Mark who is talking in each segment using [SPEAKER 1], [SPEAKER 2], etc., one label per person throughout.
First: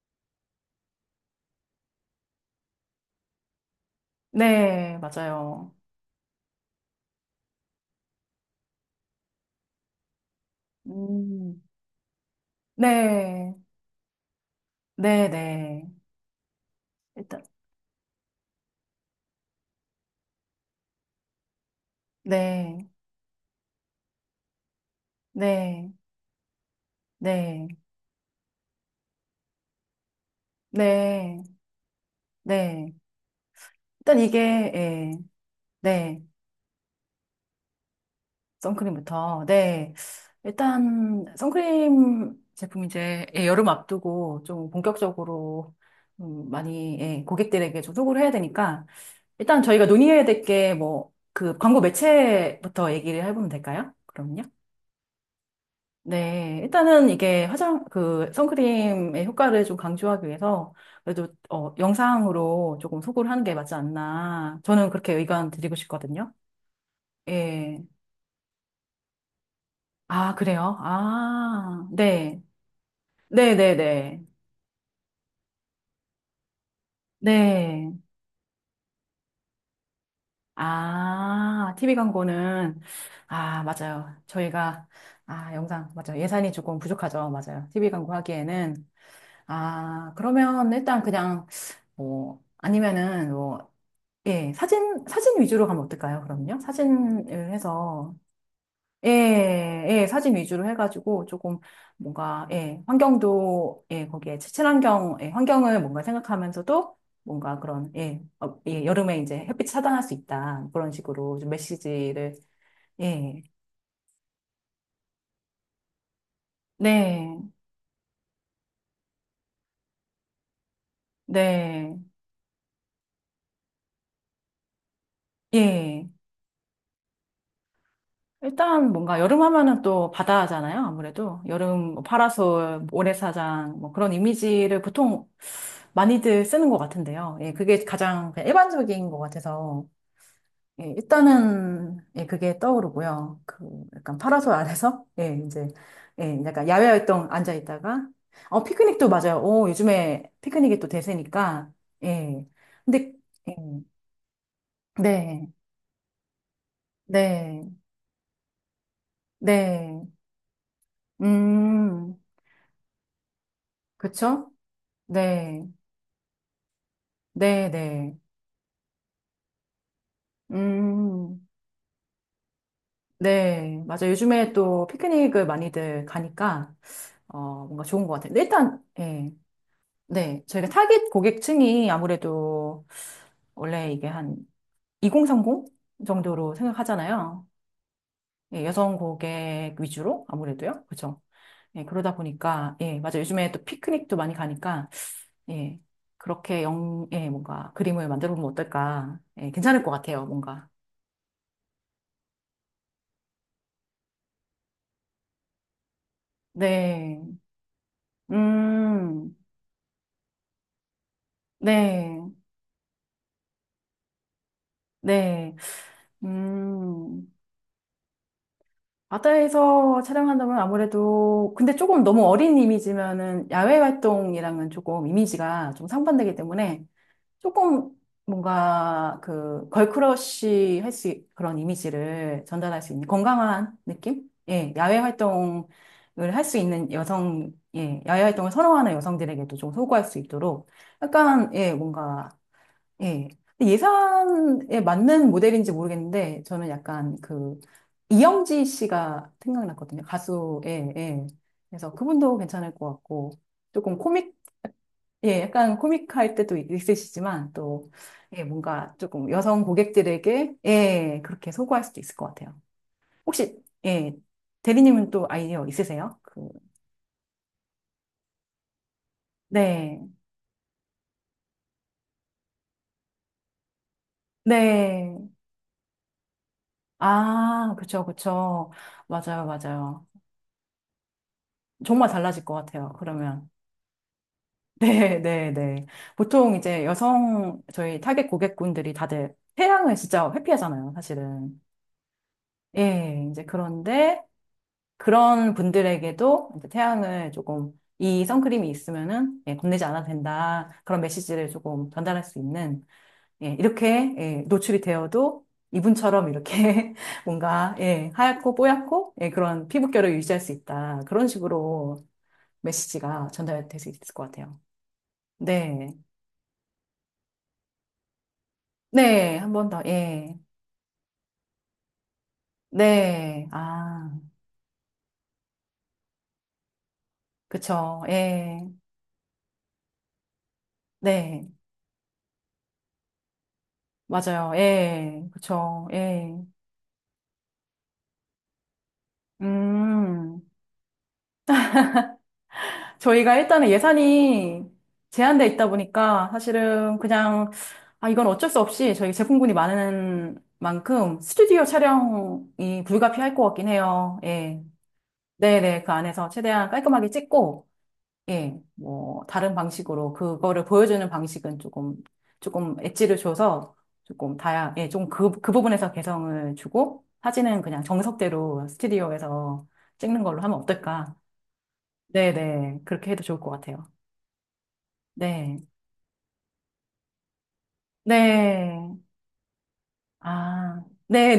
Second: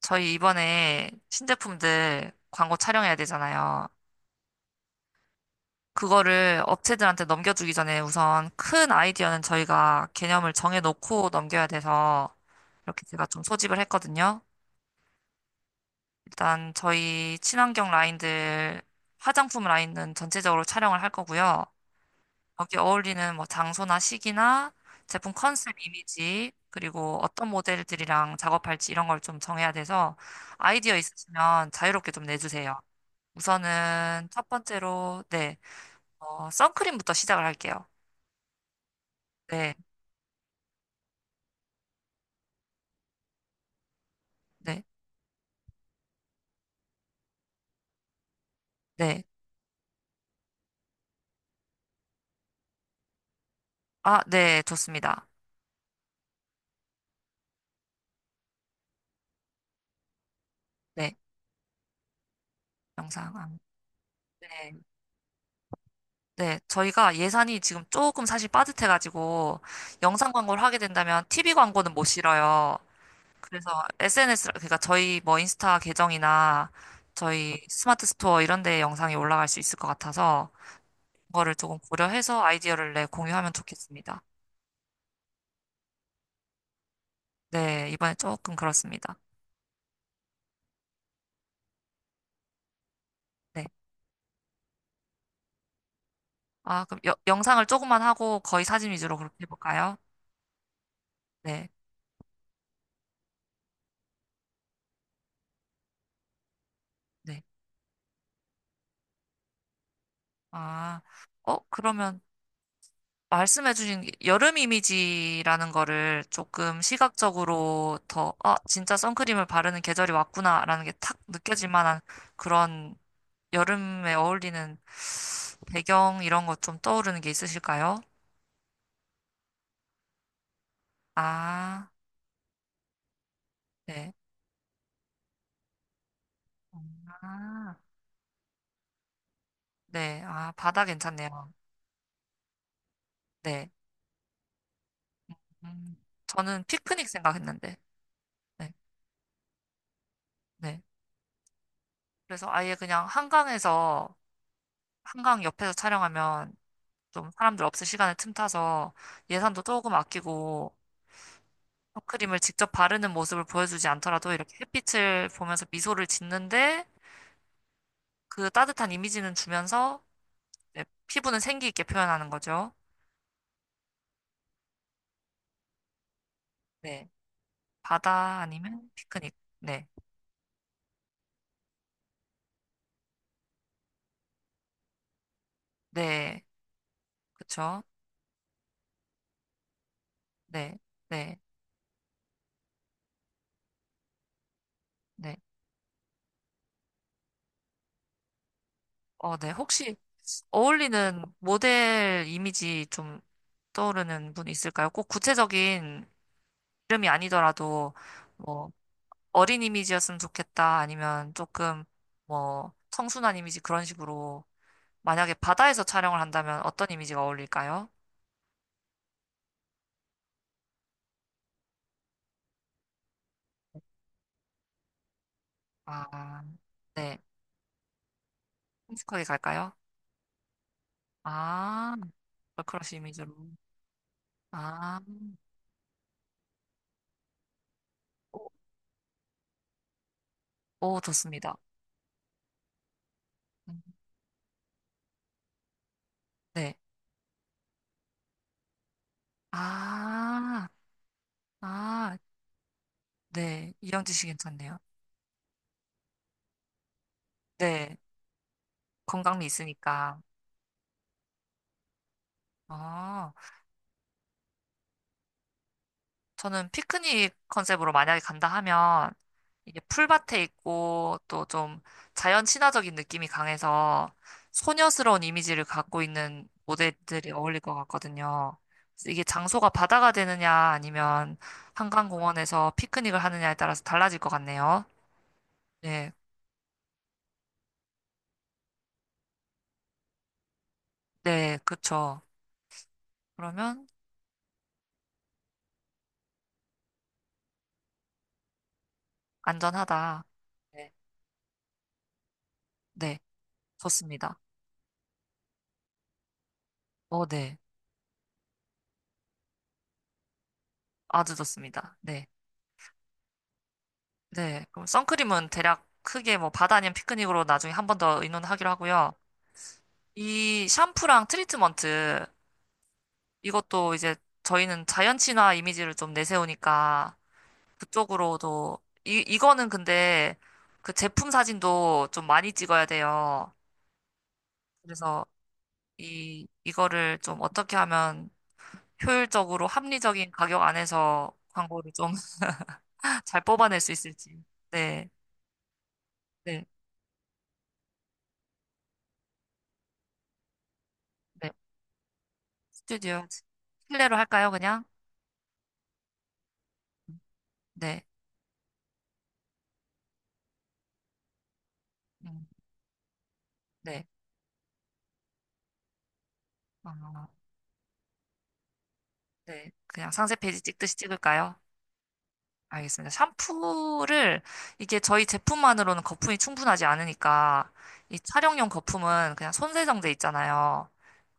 [SPEAKER 1] 저희 이번에 신제품들 광고 촬영해야 되잖아요.
[SPEAKER 2] 네, 맞아요.
[SPEAKER 1] 그거를 업체들한테 넘겨주기 전에 우선 큰 아이디어는 저희가 개념을 정해놓고
[SPEAKER 2] 음,
[SPEAKER 1] 넘겨야 돼서 이렇게 제가 좀
[SPEAKER 2] 네,
[SPEAKER 1] 소집을 했거든요.
[SPEAKER 2] 네, 네.
[SPEAKER 1] 일단 저희
[SPEAKER 2] 일단,
[SPEAKER 1] 친환경 라인들, 화장품 라인은 전체적으로 촬영을 할 거고요. 여기
[SPEAKER 2] 네,
[SPEAKER 1] 어울리는 뭐 장소나 시기나 제품 컨셉
[SPEAKER 2] 네,
[SPEAKER 1] 이미지, 그리고 어떤
[SPEAKER 2] 네,
[SPEAKER 1] 모델들이랑 작업할지 이런 걸 좀 정해야 돼서 아이디어
[SPEAKER 2] 네,
[SPEAKER 1] 있으시면 자유롭게 좀 내주세요.
[SPEAKER 2] 네. 일단
[SPEAKER 1] 우선은
[SPEAKER 2] 이게,
[SPEAKER 1] 첫
[SPEAKER 2] 예,
[SPEAKER 1] 번째로, 네,
[SPEAKER 2] 네,
[SPEAKER 1] 선크림부터 시작을 할게요.
[SPEAKER 2] 선크림부터,
[SPEAKER 1] 네,
[SPEAKER 2] 네. 일단, 선크림 제품 이제, 예, 여름 앞두고 좀
[SPEAKER 1] 네,
[SPEAKER 2] 본격적으로 많이, 예, 고객들에게 좀 소구를 해야 되니까,
[SPEAKER 1] 네.
[SPEAKER 2] 일단 저희가 논의해야 될 게 뭐, 그 광고 매체부터 얘기를 해보면 될까요?
[SPEAKER 1] 아,
[SPEAKER 2] 그럼요.
[SPEAKER 1] 네, 좋습니다.
[SPEAKER 2] 네, 일단은 이게 화장, 그, 선크림의 효과를 좀 강조하기 위해서
[SPEAKER 1] 네,
[SPEAKER 2] 그래도, 어, 영상으로 조금 소구를
[SPEAKER 1] 영상.
[SPEAKER 2] 하는 게 맞지 않나.
[SPEAKER 1] 네,
[SPEAKER 2] 저는 그렇게 의견 드리고 싶거든요.
[SPEAKER 1] 네. 저희가 예산이
[SPEAKER 2] 예.
[SPEAKER 1] 지금 조금 사실 빠듯해가지고 영상
[SPEAKER 2] 아,
[SPEAKER 1] 광고를
[SPEAKER 2] 그래요?
[SPEAKER 1] 하게 된다면 TV
[SPEAKER 2] 아,
[SPEAKER 1] 광고는 못
[SPEAKER 2] 네.
[SPEAKER 1] 실어요. 그래서
[SPEAKER 2] 네네네.
[SPEAKER 1] SNS, 그러니까 저희 뭐 인스타 계정이나 저희
[SPEAKER 2] 네.
[SPEAKER 1] 스마트 스토어 이런 데 영상이 올라갈 수 있을 것 같아서 그거를
[SPEAKER 2] 아,
[SPEAKER 1] 조금
[SPEAKER 2] TV
[SPEAKER 1] 고려해서
[SPEAKER 2] 광고는,
[SPEAKER 1] 아이디어를 내 공유하면
[SPEAKER 2] 아, 맞아요.
[SPEAKER 1] 좋겠습니다.
[SPEAKER 2] 저희가, 아, 영상, 맞아요. 예산이 조금 부족하죠. 맞아요.
[SPEAKER 1] 네,
[SPEAKER 2] TV 광고
[SPEAKER 1] 이번에 조금
[SPEAKER 2] 하기에는.
[SPEAKER 1] 그렇습니다.
[SPEAKER 2] 아, 그러면 일단 그냥, 뭐, 아니면은
[SPEAKER 1] 네.
[SPEAKER 2] 뭐, 예, 사진 위주로 가면 어떨까요, 그럼요?
[SPEAKER 1] 아, 그럼
[SPEAKER 2] 사진을
[SPEAKER 1] 영상을 조금만
[SPEAKER 2] 해서,
[SPEAKER 1] 하고 거의 사진 위주로 그렇게
[SPEAKER 2] 예,
[SPEAKER 1] 해볼까요?
[SPEAKER 2] 예, 사진 위주로 해가지고 조금
[SPEAKER 1] 네,
[SPEAKER 2] 뭔가, 예, 환경도, 예, 거기에 친환경, 예, 환경을 뭔가 생각하면서도
[SPEAKER 1] 네.
[SPEAKER 2] 뭔가 그런, 예, 어, 예, 여름에 이제 햇빛 차단할 수 있다. 그런
[SPEAKER 1] 아,
[SPEAKER 2] 식으로 좀
[SPEAKER 1] 그러면
[SPEAKER 2] 메시지를, 예,
[SPEAKER 1] 말씀해주신 게 여름 이미지라는 거를 조금
[SPEAKER 2] 네,
[SPEAKER 1] 시각적으로 더, 아, 진짜 선크림을 바르는 계절이 왔구나라는 게 탁 느껴질
[SPEAKER 2] 네,
[SPEAKER 1] 만한 그런 여름에 어울리는
[SPEAKER 2] 예.
[SPEAKER 1] 배경 이런 것 좀 떠오르는 게 있으실까요?
[SPEAKER 2] 일단 뭔가 여름 하면은 또 바다잖아요. 아무래도
[SPEAKER 1] 아,
[SPEAKER 2] 여름 뭐 파라솔, 모래사장 뭐
[SPEAKER 1] 네.
[SPEAKER 2] 그런 이미지를 보통 많이들 쓰는 것 같은데요. 예,
[SPEAKER 1] 아,
[SPEAKER 2] 그게 가장 그냥 일반적인 것 같아서
[SPEAKER 1] 네. 아, 바다
[SPEAKER 2] 예,
[SPEAKER 1] 괜찮네요.
[SPEAKER 2] 일단은 예, 그게 떠오르고요. 그
[SPEAKER 1] 네.
[SPEAKER 2] 약간 파라솔 아래서 예, 이제
[SPEAKER 1] 음,
[SPEAKER 2] 예,
[SPEAKER 1] 저는
[SPEAKER 2] 약간 야외
[SPEAKER 1] 피크닉
[SPEAKER 2] 활동 앉아
[SPEAKER 1] 생각했는데.
[SPEAKER 2] 있다가 어
[SPEAKER 1] 네.
[SPEAKER 2] 피크닉도 맞아요. 오, 요즘에 피크닉이
[SPEAKER 1] 네.
[SPEAKER 2] 또 대세니까
[SPEAKER 1] 그래서
[SPEAKER 2] 예.
[SPEAKER 1] 아예 그냥
[SPEAKER 2] 근데 예.
[SPEAKER 1] 한강에서, 한강
[SPEAKER 2] 네.
[SPEAKER 1] 옆에서 촬영하면 좀 사람들
[SPEAKER 2] 네.
[SPEAKER 1] 없을 시간에 틈타서 예산도 조금
[SPEAKER 2] 네.
[SPEAKER 1] 아끼고
[SPEAKER 2] 음.
[SPEAKER 1] 선크림을 직접 바르는 모습을 보여주지 않더라도
[SPEAKER 2] 그쵸?
[SPEAKER 1] 이렇게 햇빛을
[SPEAKER 2] 네,
[SPEAKER 1] 보면서 미소를 짓는데
[SPEAKER 2] 네, 네.
[SPEAKER 1] 그 따뜻한 이미지는 주면서 이제 피부는
[SPEAKER 2] 음,
[SPEAKER 1] 생기 있게 표현하는 거죠.
[SPEAKER 2] 네. 맞아. 요즘에 또 피크닉을 많이들 가니까,
[SPEAKER 1] 네.
[SPEAKER 2] 어, 뭔가 좋은 것 같아요.
[SPEAKER 1] 바다
[SPEAKER 2] 근데 일단,
[SPEAKER 1] 아니면
[SPEAKER 2] 예.
[SPEAKER 1] 피크닉. 네.
[SPEAKER 2] 네. 저희가 타깃 고객층이 아무래도 원래 이게 한 2030
[SPEAKER 1] 네.
[SPEAKER 2] 정도로 생각하잖아요.
[SPEAKER 1] 그쵸.
[SPEAKER 2] 예, 여성 고객 위주로
[SPEAKER 1] 네.
[SPEAKER 2] 아무래도요. 그죠?
[SPEAKER 1] 네.
[SPEAKER 2] 예, 그러다 보니까, 예, 맞아. 요즘에 또 피크닉도 많이 가니까,
[SPEAKER 1] 네.
[SPEAKER 2] 예. 그렇게 영, 예, 뭔가 그림을 만들어 보면 어떨까.
[SPEAKER 1] 네.
[SPEAKER 2] 예, 괜찮을 것
[SPEAKER 1] 혹시
[SPEAKER 2] 같아요. 뭔가.
[SPEAKER 1] 어울리는 모델 이미지 좀 떠오르는 분 있을까요? 꼭 구체적인 이름이
[SPEAKER 2] 네.
[SPEAKER 1] 아니더라도 뭐
[SPEAKER 2] 음,
[SPEAKER 1] 어린 이미지였으면 좋겠다 아니면 조금
[SPEAKER 2] 네,
[SPEAKER 1] 뭐 청순한 이미지 그런 식으로 만약에
[SPEAKER 2] 네,
[SPEAKER 1] 바다에서 촬영을 한다면 어떤 이미지가
[SPEAKER 2] 음,
[SPEAKER 1] 어울릴까요?
[SPEAKER 2] 바다에서 촬영한다면 아무래도, 근데 조금 너무 어린 이미지면은 야외 활동이랑은 조금 이미지가 좀 상반되기
[SPEAKER 1] 아,
[SPEAKER 2] 때문에
[SPEAKER 1] 네.
[SPEAKER 2] 조금 뭔가
[SPEAKER 1] 큼직하게
[SPEAKER 2] 그
[SPEAKER 1] 갈까요?
[SPEAKER 2] 걸크러쉬 할 수, 그런
[SPEAKER 1] 아,
[SPEAKER 2] 이미지를 전달할 수
[SPEAKER 1] 걸크러쉬
[SPEAKER 2] 있는
[SPEAKER 1] 이미지로.
[SPEAKER 2] 건강한 느낌? 예, 야외
[SPEAKER 1] 아,
[SPEAKER 2] 활동을 할 수 있는 여성, 예, 야외
[SPEAKER 1] 오,
[SPEAKER 2] 활동을 선호하는 여성들에게도 좀 소구할 수 있도록
[SPEAKER 1] 오,
[SPEAKER 2] 약간,
[SPEAKER 1] 좋습니다.
[SPEAKER 2] 예, 뭔가 예. 근데
[SPEAKER 1] 음,
[SPEAKER 2] 예산에 맞는 모델인지 모르겠는데, 저는
[SPEAKER 1] 네.
[SPEAKER 2] 약간 그, 이영지 씨가 생각났거든요. 가수,
[SPEAKER 1] 아,
[SPEAKER 2] 예, 예. 그래서
[SPEAKER 1] 아,
[SPEAKER 2] 그분도 괜찮을 것 같고,
[SPEAKER 1] 네.
[SPEAKER 2] 조금
[SPEAKER 1] 이영지 씨
[SPEAKER 2] 코믹,
[SPEAKER 1] 괜찮네요.
[SPEAKER 2] 예, 약간 코믹할 때도 있으시지만, 또,
[SPEAKER 1] 네.
[SPEAKER 2] 예, 뭔가 조금
[SPEAKER 1] 건강미
[SPEAKER 2] 여성
[SPEAKER 1] 있으니까.
[SPEAKER 2] 고객들에게, 예, 그렇게 소구할 수도 있을 것 같아요.
[SPEAKER 1] 어,
[SPEAKER 2] 혹시, 예, 대리님은 또 아이디어 있으세요? 그,
[SPEAKER 1] 저는 피크닉 컨셉으로 만약에 간다 하면 이게
[SPEAKER 2] 네,
[SPEAKER 1] 풀밭에 있고 또 좀 자연 친화적인 느낌이 강해서
[SPEAKER 2] 네.
[SPEAKER 1] 소녀스러운 이미지를 갖고 있는 모델들이 어울릴
[SPEAKER 2] 아,
[SPEAKER 1] 것
[SPEAKER 2] 그쵸,
[SPEAKER 1] 같거든요.
[SPEAKER 2] 그쵸.
[SPEAKER 1] 그래서 이게
[SPEAKER 2] 맞아요,
[SPEAKER 1] 장소가
[SPEAKER 2] 맞아요.
[SPEAKER 1] 바다가 되느냐 아니면
[SPEAKER 2] 정말 달라질 것
[SPEAKER 1] 한강공원에서
[SPEAKER 2] 같아요,
[SPEAKER 1] 피크닉을
[SPEAKER 2] 그러면.
[SPEAKER 1] 하느냐에 따라서 달라질 것 같네요.
[SPEAKER 2] 네, 네, 네.
[SPEAKER 1] 네,
[SPEAKER 2] 보통 이제 여성 저희 타겟 고객분들이 다들 태양을 진짜 회피하잖아요,
[SPEAKER 1] 네,
[SPEAKER 2] 사실은.
[SPEAKER 1] 그쵸.
[SPEAKER 2] 예, 이제
[SPEAKER 1] 그러면
[SPEAKER 2] 그런데 그런 분들에게도 이제 태양을 조금 이 선크림이 있으면은 예, 겁내지 않아도
[SPEAKER 1] 안전하다.
[SPEAKER 2] 된다.
[SPEAKER 1] 네,
[SPEAKER 2] 그런 메시지를 조금 전달할 수 있는
[SPEAKER 1] 네,
[SPEAKER 2] 예, 이렇게
[SPEAKER 1] 좋습니다.
[SPEAKER 2] 예, 노출이 되어도 이분처럼 이렇게
[SPEAKER 1] 네,
[SPEAKER 2] 뭔가 예, 하얗고 뽀얗고 예, 그런 피부결을 유지할 수 있다. 그런
[SPEAKER 1] 아주 좋습니다.
[SPEAKER 2] 식으로
[SPEAKER 1] 네,
[SPEAKER 2] 메시지가 전달될 수 있을 것 같아요.
[SPEAKER 1] 네. 그럼 선크림은 대략
[SPEAKER 2] 네.
[SPEAKER 1] 크게 뭐 바다 아니면 피크닉으로 나중에 한 번 더 의논하기로 하고요.
[SPEAKER 2] 네, 한 번 더, 예.
[SPEAKER 1] 이 샴푸랑 트리트먼트
[SPEAKER 2] 네,
[SPEAKER 1] 이것도
[SPEAKER 2] 아,
[SPEAKER 1] 이제 저희는 자연 친화 이미지를 좀 내세우니까
[SPEAKER 2] 그쵸, 예.
[SPEAKER 1] 그쪽으로도 이 이거는 근데 그 제품
[SPEAKER 2] 네,
[SPEAKER 1] 사진도 좀 많이 찍어야 돼요.
[SPEAKER 2] 맞아요,
[SPEAKER 1] 그래서
[SPEAKER 2] 예. 그쵸, 예.
[SPEAKER 1] 이 이거를 좀 어떻게 하면 효율적으로 합리적인
[SPEAKER 2] 음,
[SPEAKER 1] 가격 안에서 광고를 좀
[SPEAKER 2] 저희가
[SPEAKER 1] 잘
[SPEAKER 2] 일단은
[SPEAKER 1] 뽑아낼 수 있을지.
[SPEAKER 2] 예산이
[SPEAKER 1] 네,
[SPEAKER 2] 제한돼 있다 보니까
[SPEAKER 1] 네,
[SPEAKER 2] 사실은 그냥, 아, 이건 어쩔 수 없이 저희 제품군이 많은 만큼
[SPEAKER 1] 네.
[SPEAKER 2] 스튜디오 촬영이
[SPEAKER 1] 스튜디오
[SPEAKER 2] 불가피할 것 같긴
[SPEAKER 1] 실내로
[SPEAKER 2] 해요,
[SPEAKER 1] 할까요,
[SPEAKER 2] 예.
[SPEAKER 1] 그냥?
[SPEAKER 2] 네네, 그 안에서 최대한 깔끔하게 찍고,
[SPEAKER 1] 네,
[SPEAKER 2] 예, 뭐, 다른 방식으로 그거를 보여주는 방식은 조금,
[SPEAKER 1] 음,
[SPEAKER 2] 조금 엣지를 줘서
[SPEAKER 1] 네,
[SPEAKER 2] 조금 다양, 예, 좀 그, 그 부분에서 개성을 주고
[SPEAKER 1] 어,
[SPEAKER 2] 사진은 그냥 정석대로 스튜디오에서
[SPEAKER 1] 네. 그냥
[SPEAKER 2] 찍는
[SPEAKER 1] 상세
[SPEAKER 2] 걸로 하면
[SPEAKER 1] 페이지 찍듯이
[SPEAKER 2] 어떨까?
[SPEAKER 1] 찍을까요?
[SPEAKER 2] 네네.
[SPEAKER 1] 알겠습니다.
[SPEAKER 2] 그렇게 해도 좋을 것 같아요.
[SPEAKER 1] 샴푸를 이게 저희
[SPEAKER 2] 네.
[SPEAKER 1] 제품만으로는 거품이 충분하지 않으니까 이 촬영용
[SPEAKER 2] 네.
[SPEAKER 1] 거품은 그냥 손세정제
[SPEAKER 2] 아,
[SPEAKER 1] 있잖아요.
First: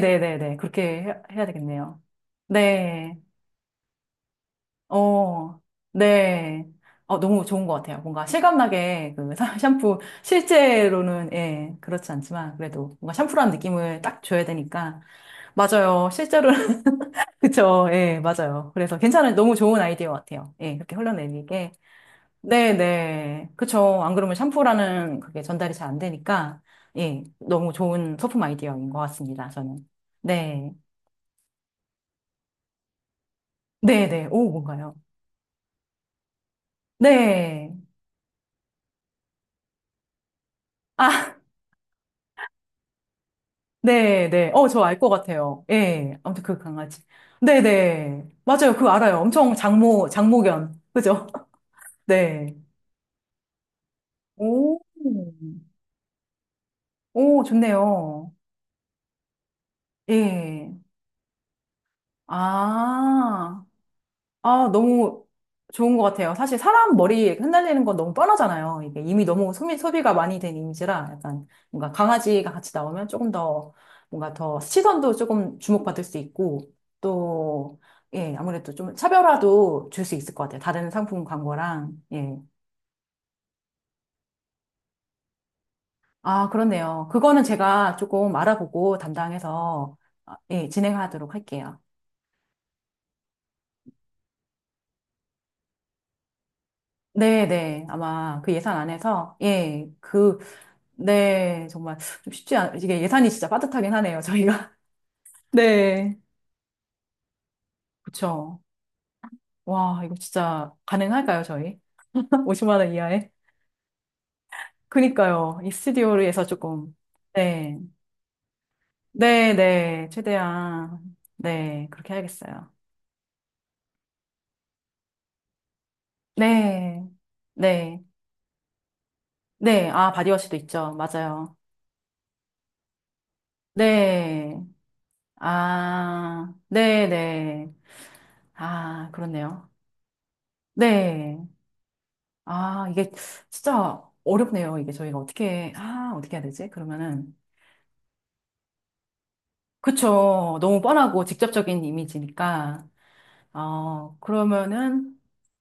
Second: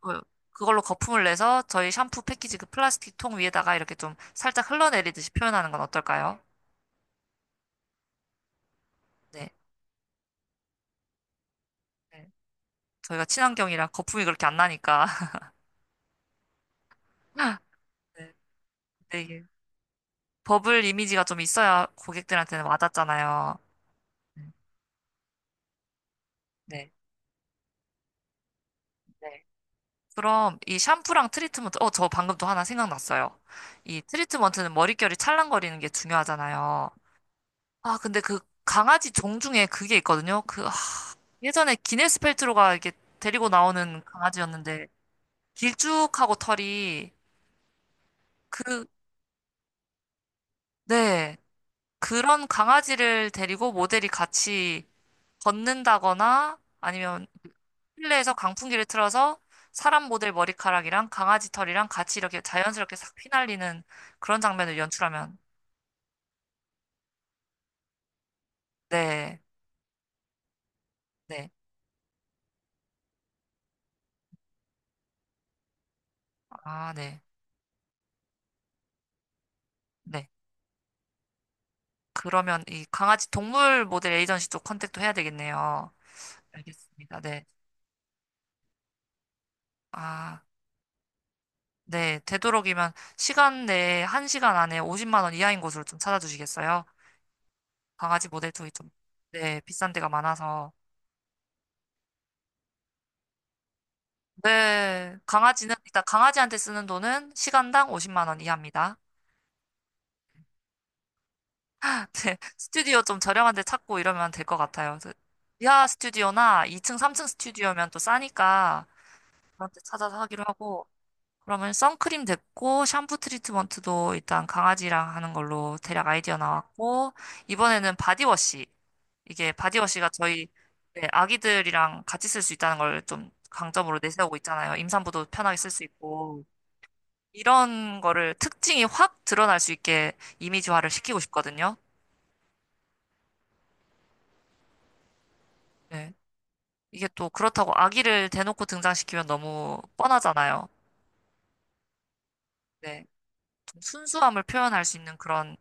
[SPEAKER 1] 그- 그걸로
[SPEAKER 2] 그렇게 해-
[SPEAKER 1] 거품을
[SPEAKER 2] 해야
[SPEAKER 1] 내서 저희
[SPEAKER 2] 되겠네요.
[SPEAKER 1] 샴푸 패키지 그 플라스틱
[SPEAKER 2] 네.
[SPEAKER 1] 통 위에다가 이렇게 좀 살짝 흘러내리듯이
[SPEAKER 2] 어,
[SPEAKER 1] 표현하는 건 어떨까요?
[SPEAKER 2] 네. 어, 너무 좋은 것 같아요. 뭔가 실감나게 그
[SPEAKER 1] 네.
[SPEAKER 2] 샴푸, 실제로는, 예, 그렇지
[SPEAKER 1] 네.
[SPEAKER 2] 않지만, 그래도 뭔가
[SPEAKER 1] 저희가
[SPEAKER 2] 샴푸라는
[SPEAKER 1] 친환경이라
[SPEAKER 2] 느낌을 딱
[SPEAKER 1] 거품이
[SPEAKER 2] 줘야
[SPEAKER 1] 그렇게 안
[SPEAKER 2] 되니까.
[SPEAKER 1] 나니까.
[SPEAKER 2] 맞아요. 실제로는, 그쵸. 예,
[SPEAKER 1] 네.
[SPEAKER 2] 맞아요. 그래서
[SPEAKER 1] 근데
[SPEAKER 2] 괜찮은,
[SPEAKER 1] 이게
[SPEAKER 2] 너무 좋은 아이디어 같아요. 예,
[SPEAKER 1] 버블
[SPEAKER 2] 이렇게
[SPEAKER 1] 이미지가 좀
[SPEAKER 2] 흘러내리게.
[SPEAKER 1] 있어야 고객들한테는
[SPEAKER 2] 네네.
[SPEAKER 1] 와닿잖아요.
[SPEAKER 2] 그쵸. 안 그러면
[SPEAKER 1] 음.
[SPEAKER 2] 샴푸라는 그게 전달이 잘 안 되니까,
[SPEAKER 1] 네.
[SPEAKER 2] 예, 너무 좋은 소품 아이디어인 것
[SPEAKER 1] 네.
[SPEAKER 2] 같습니다. 저는.
[SPEAKER 1] 그럼
[SPEAKER 2] 네.
[SPEAKER 1] 이 샴푸랑 트리트먼트, 저 방금 또 하나 생각났어요. 이
[SPEAKER 2] 네네. 오,
[SPEAKER 1] 트리트먼트는
[SPEAKER 2] 뭔가요?
[SPEAKER 1] 머릿결이 찰랑거리는 게 중요하잖아요.
[SPEAKER 2] 네.
[SPEAKER 1] 아, 근데 그 강아지 종 중에 그게 있거든요.
[SPEAKER 2] 아,
[SPEAKER 1] 예전에 기네스 펠트로가 이렇게 데리고 나오는
[SPEAKER 2] 네, 네. 어, 저
[SPEAKER 1] 강아지였는데,
[SPEAKER 2] 알 것 같아요. 예.
[SPEAKER 1] 길쭉하고
[SPEAKER 2] 아무튼 그 강아지.
[SPEAKER 1] 털이,
[SPEAKER 2] 네, 네. 맞아요.
[SPEAKER 1] 그,
[SPEAKER 2] 그거 알아요. 엄청 장모견. 그죠?
[SPEAKER 1] 네. 그런
[SPEAKER 2] 네.
[SPEAKER 1] 강아지를 데리고 모델이
[SPEAKER 2] 오,
[SPEAKER 1] 같이 걷는다거나, 아니면
[SPEAKER 2] 오, 좋네요.
[SPEAKER 1] 실내에서 강풍기를 틀어서 사람 모델
[SPEAKER 2] 예.
[SPEAKER 1] 머리카락이랑 강아지 털이랑 같이 이렇게 자연스럽게 싹
[SPEAKER 2] 아.
[SPEAKER 1] 휘날리는 그런
[SPEAKER 2] 아,
[SPEAKER 1] 장면을
[SPEAKER 2] 너무
[SPEAKER 1] 연출하면
[SPEAKER 2] 좋은 것 같아요. 사실 사람 머리 흩날리는 건 너무 뻔하잖아요. 이게 이미
[SPEAKER 1] 네,
[SPEAKER 2] 너무 소비가 많이 된 이미지라 약간
[SPEAKER 1] 네.
[SPEAKER 2] 뭔가 강아지가 같이 나오면 조금 더 뭔가 더 시선도 조금 주목받을 수 있고
[SPEAKER 1] 아, 네,
[SPEAKER 2] 또, 예, 아무래도 좀 차별화도 줄 수
[SPEAKER 1] 네.
[SPEAKER 2] 있을 것 같아요. 다른 상품 광고랑, 예.
[SPEAKER 1] 그러면 이 강아지 동물 모델 에이전시 쪽 컨택도 해야 되겠네요.
[SPEAKER 2] 아, 그렇네요.
[SPEAKER 1] 알겠습니다.
[SPEAKER 2] 그거는
[SPEAKER 1] 네.
[SPEAKER 2] 제가 조금 알아보고 담당해서, 아,
[SPEAKER 1] 아,
[SPEAKER 2] 예, 진행하도록 할게요.
[SPEAKER 1] 네. 되도록이면 시간 내에, 1시간 안에 50만 원 이하인 곳으로 좀 찾아주시겠어요?
[SPEAKER 2] 네네.
[SPEAKER 1] 강아지
[SPEAKER 2] 아마
[SPEAKER 1] 모델
[SPEAKER 2] 그
[SPEAKER 1] 쪽이
[SPEAKER 2] 예산
[SPEAKER 1] 좀,
[SPEAKER 2] 안에서,
[SPEAKER 1] 네,
[SPEAKER 2] 예,
[SPEAKER 1] 비싼 데가
[SPEAKER 2] 그,
[SPEAKER 1] 많아서.
[SPEAKER 2] 네, 정말 좀 쉽지 않, 이게 예산이 진짜 빠듯하긴 하네요, 저희가.
[SPEAKER 1] 네. 강아지는, 일단
[SPEAKER 2] 네.
[SPEAKER 1] 강아지한테 쓰는 돈은 시간당 50만 원
[SPEAKER 2] 그쵸.
[SPEAKER 1] 이하입니다.
[SPEAKER 2] 와, 이거 진짜 가능할까요, 저희?
[SPEAKER 1] 네.
[SPEAKER 2] 50만 원
[SPEAKER 1] 스튜디오 좀
[SPEAKER 2] 이하에?
[SPEAKER 1] 저렴한 데 찾고 이러면 될 것 같아요. 그래서
[SPEAKER 2] 그니까요. 이
[SPEAKER 1] 지하
[SPEAKER 2] 스튜디오에서
[SPEAKER 1] 스튜디오나
[SPEAKER 2] 조금.
[SPEAKER 1] 2층, 3층
[SPEAKER 2] 네.
[SPEAKER 1] 스튜디오면 또 싸니까
[SPEAKER 2] 네,
[SPEAKER 1] 그런 데
[SPEAKER 2] 네.
[SPEAKER 1] 찾아서 하기로 하고,
[SPEAKER 2] 최대한.
[SPEAKER 1] 그러면
[SPEAKER 2] 네, 그렇게
[SPEAKER 1] 선크림
[SPEAKER 2] 해야겠어요.
[SPEAKER 1] 됐고, 샴푸 트리트먼트도 일단 강아지랑 하는 걸로 대략 아이디어
[SPEAKER 2] 네.
[SPEAKER 1] 나왔고, 이번에는
[SPEAKER 2] 네.
[SPEAKER 1] 바디워시. 이게
[SPEAKER 2] 네.
[SPEAKER 1] 바디워시가
[SPEAKER 2] 아,
[SPEAKER 1] 저희
[SPEAKER 2] 바디워시도 있죠.
[SPEAKER 1] 네,
[SPEAKER 2] 맞아요.
[SPEAKER 1] 아기들이랑 같이 쓸 수 있다는 걸 좀 강점으로 내세우고
[SPEAKER 2] 네.
[SPEAKER 1] 있잖아요. 임산부도 편하게 쓸 수 있고.
[SPEAKER 2] 아, 네, 네.
[SPEAKER 1] 이런 거를 특징이
[SPEAKER 2] 아,
[SPEAKER 1] 확 드러날
[SPEAKER 2] 그렇네요.
[SPEAKER 1] 수 있게 이미지화를 시키고
[SPEAKER 2] 네.
[SPEAKER 1] 싶거든요.
[SPEAKER 2] 아, 이게 진짜 어렵네요. 이게 저희가 어떻게,
[SPEAKER 1] 네.
[SPEAKER 2] 아, 어떻게 해야 되지?
[SPEAKER 1] 이게 또
[SPEAKER 2] 그러면은.
[SPEAKER 1] 그렇다고 아기를 대놓고 등장시키면 너무
[SPEAKER 2] 그쵸.
[SPEAKER 1] 뻔하잖아요.
[SPEAKER 2] 너무 뻔하고 직접적인 이미지니까.
[SPEAKER 1] 네. 좀
[SPEAKER 2] 어,
[SPEAKER 1] 순수함을 표현할 수 있는
[SPEAKER 2] 그러면은,
[SPEAKER 1] 그런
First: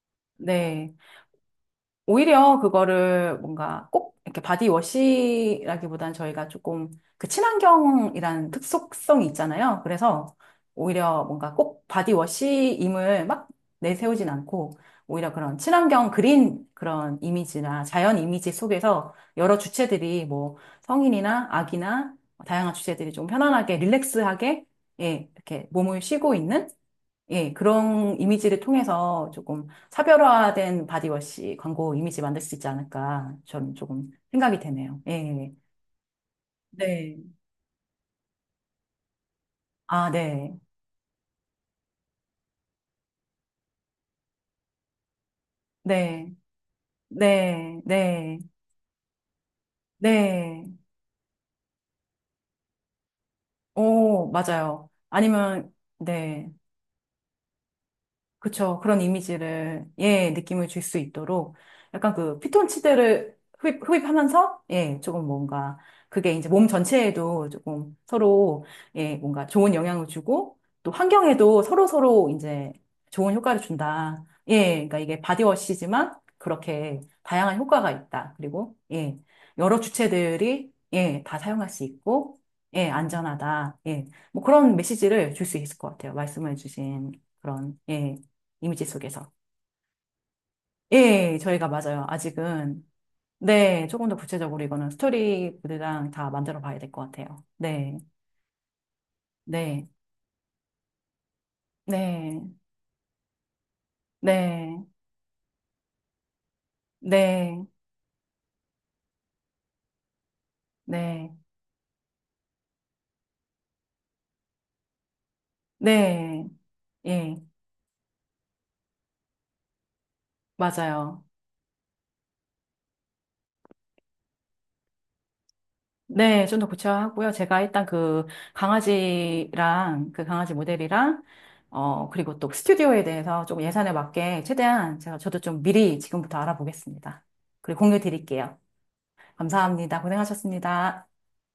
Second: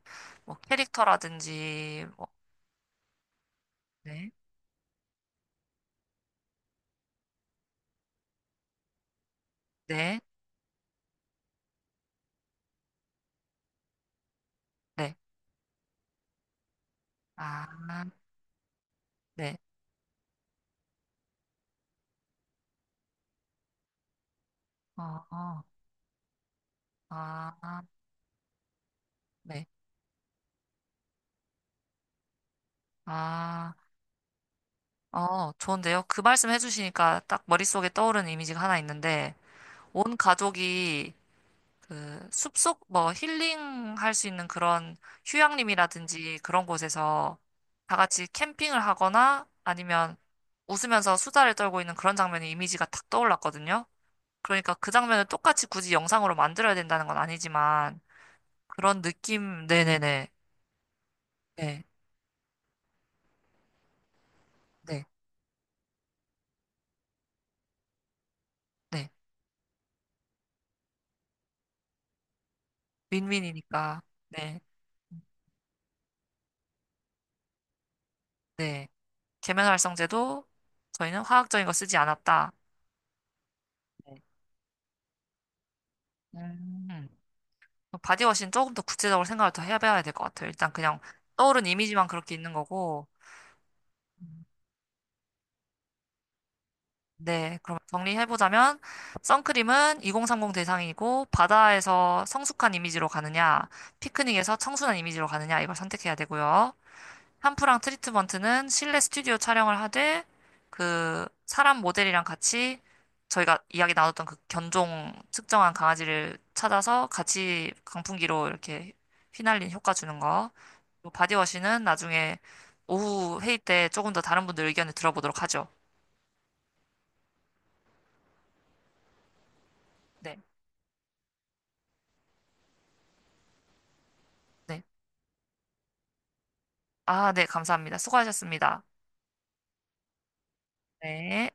[SPEAKER 1] 뭐
[SPEAKER 2] 네.
[SPEAKER 1] 캐릭터라든지 뭐,
[SPEAKER 2] 오히려 그거를 뭔가 꼭
[SPEAKER 1] 네.
[SPEAKER 2] 이렇게 바디워시라기보단 저희가 조금 그 친환경이라는 특속성이 있잖아요.
[SPEAKER 1] 네,
[SPEAKER 2] 그래서 오히려 뭔가 꼭 바디워시임을 막 내세우진 않고
[SPEAKER 1] 네,
[SPEAKER 2] 오히려 그런 친환경 그린 그런
[SPEAKER 1] 아,
[SPEAKER 2] 이미지나 자연 이미지 속에서
[SPEAKER 1] 네,
[SPEAKER 2] 여러 주체들이 뭐 성인이나 아기나 다양한 주체들이 좀 편안하게 릴렉스하게
[SPEAKER 1] 어,
[SPEAKER 2] 예,
[SPEAKER 1] 어,
[SPEAKER 2] 이렇게 몸을 쉬고 있는 예,
[SPEAKER 1] 아,
[SPEAKER 2] 그런 이미지를 통해서
[SPEAKER 1] 네,
[SPEAKER 2] 조금 차별화된 바디워시 광고 이미지 만들 수 있지 않을까
[SPEAKER 1] 아,
[SPEAKER 2] 저는 조금 생각이 되네요. 예.
[SPEAKER 1] 좋은데요? 그 말씀
[SPEAKER 2] 네.
[SPEAKER 1] 해주시니까 딱 머릿속에 떠오르는 이미지가 하나 있는데,
[SPEAKER 2] 아,
[SPEAKER 1] 온
[SPEAKER 2] 네.
[SPEAKER 1] 가족이 그 숲속 뭐 힐링 할 수 있는 그런
[SPEAKER 2] 네.
[SPEAKER 1] 휴양림이라든지 그런 곳에서
[SPEAKER 2] 네.
[SPEAKER 1] 다 같이
[SPEAKER 2] 네.
[SPEAKER 1] 캠핑을 하거나 아니면
[SPEAKER 2] 네.
[SPEAKER 1] 웃으면서 수다를 떨고 있는 그런 장면의 이미지가 탁 떠올랐거든요.
[SPEAKER 2] 오,
[SPEAKER 1] 그러니까 그
[SPEAKER 2] 맞아요.
[SPEAKER 1] 장면을 똑같이
[SPEAKER 2] 아니면
[SPEAKER 1] 굳이 영상으로
[SPEAKER 2] 네.
[SPEAKER 1] 만들어야 된다는 건 아니지만,
[SPEAKER 2] 그쵸. 그런
[SPEAKER 1] 그런 느낌,
[SPEAKER 2] 이미지를,
[SPEAKER 1] 네네네.
[SPEAKER 2] 예, 느낌을 줄 수 있도록
[SPEAKER 1] 네,
[SPEAKER 2] 약간 그 피톤치드를 흡입하면서, 예,
[SPEAKER 1] 네,
[SPEAKER 2] 조금 뭔가 그게 이제 몸 전체에도 조금 서로,
[SPEAKER 1] 네.
[SPEAKER 2] 예, 뭔가 좋은 영향을 주고 또 환경에도 서로서로 이제 좋은 효과를
[SPEAKER 1] 윈윈이니까.
[SPEAKER 2] 준다.
[SPEAKER 1] 네,
[SPEAKER 2] 예, 그러니까 이게 바디워시지만 그렇게 다양한 효과가 있다. 그리고,
[SPEAKER 1] 네.
[SPEAKER 2] 예, 여러
[SPEAKER 1] 계면활성제도
[SPEAKER 2] 주체들이,
[SPEAKER 1] 저희는
[SPEAKER 2] 예, 다
[SPEAKER 1] 화학적인
[SPEAKER 2] 사용할
[SPEAKER 1] 거
[SPEAKER 2] 수
[SPEAKER 1] 쓰지
[SPEAKER 2] 있고,
[SPEAKER 1] 않았다.
[SPEAKER 2] 예, 안전하다. 예,
[SPEAKER 1] 네.
[SPEAKER 2] 뭐 그런 메시지를 줄 수 있을 것 같아요. 말씀해
[SPEAKER 1] 음.
[SPEAKER 2] 주신 그런, 예.
[SPEAKER 1] 바디워시는 조금 더
[SPEAKER 2] 이미지
[SPEAKER 1] 구체적으로
[SPEAKER 2] 속에서.
[SPEAKER 1] 생각을 더 해봐야 될 것 같아요. 일단 그냥
[SPEAKER 2] 예,
[SPEAKER 1] 떠오른
[SPEAKER 2] 저희가 맞아요.
[SPEAKER 1] 이미지만 그렇게 있는
[SPEAKER 2] 아직은.
[SPEAKER 1] 거고.
[SPEAKER 2] 네, 조금 더
[SPEAKER 1] 음.
[SPEAKER 2] 구체적으로 이거는 스토리보드랑 다 만들어 봐야 될 것 같아요.
[SPEAKER 1] 네, 그럼
[SPEAKER 2] 네,
[SPEAKER 1] 정리해보자면,
[SPEAKER 2] 네,
[SPEAKER 1] 선크림은 2030 대상이고, 바다에서
[SPEAKER 2] 네,
[SPEAKER 1] 성숙한 이미지로 가느냐, 피크닉에서
[SPEAKER 2] 네,
[SPEAKER 1] 청순한 이미지로 가느냐, 이걸 선택해야 되고요.
[SPEAKER 2] 네,
[SPEAKER 1] 한프랑 트리트먼트는 실내 스튜디오 촬영을 하되 그
[SPEAKER 2] 네,
[SPEAKER 1] 사람 모델이랑 같이 저희가 이야기 나눴던 그 견종 특정한 강아지를
[SPEAKER 2] 네,
[SPEAKER 1] 찾아서
[SPEAKER 2] 예,
[SPEAKER 1] 같이 강풍기로 이렇게 휘날린 효과 주는 거. 그리고
[SPEAKER 2] 맞아요.
[SPEAKER 1] 바디워시는 나중에 오후 회의 때 조금 더 다른 분들 의견을 들어보도록 하죠.
[SPEAKER 2] 네, 좀 더 구체화하고요. 제가 일단 그 강아지랑 그
[SPEAKER 1] 네.
[SPEAKER 2] 강아지 모델이랑 어, 그리고 또 스튜디오에 대해서 조금 예산에 맞게
[SPEAKER 1] 네.
[SPEAKER 2] 최대한 제가 저도 좀 미리 지금부터 알아보겠습니다.
[SPEAKER 1] 아, 네.
[SPEAKER 2] 그리고
[SPEAKER 1] 감사합니다.
[SPEAKER 2] 공유 드릴게요.
[SPEAKER 1] 수고하셨습니다.
[SPEAKER 2] 감사합니다. 고생하셨습니다.
[SPEAKER 1] 네.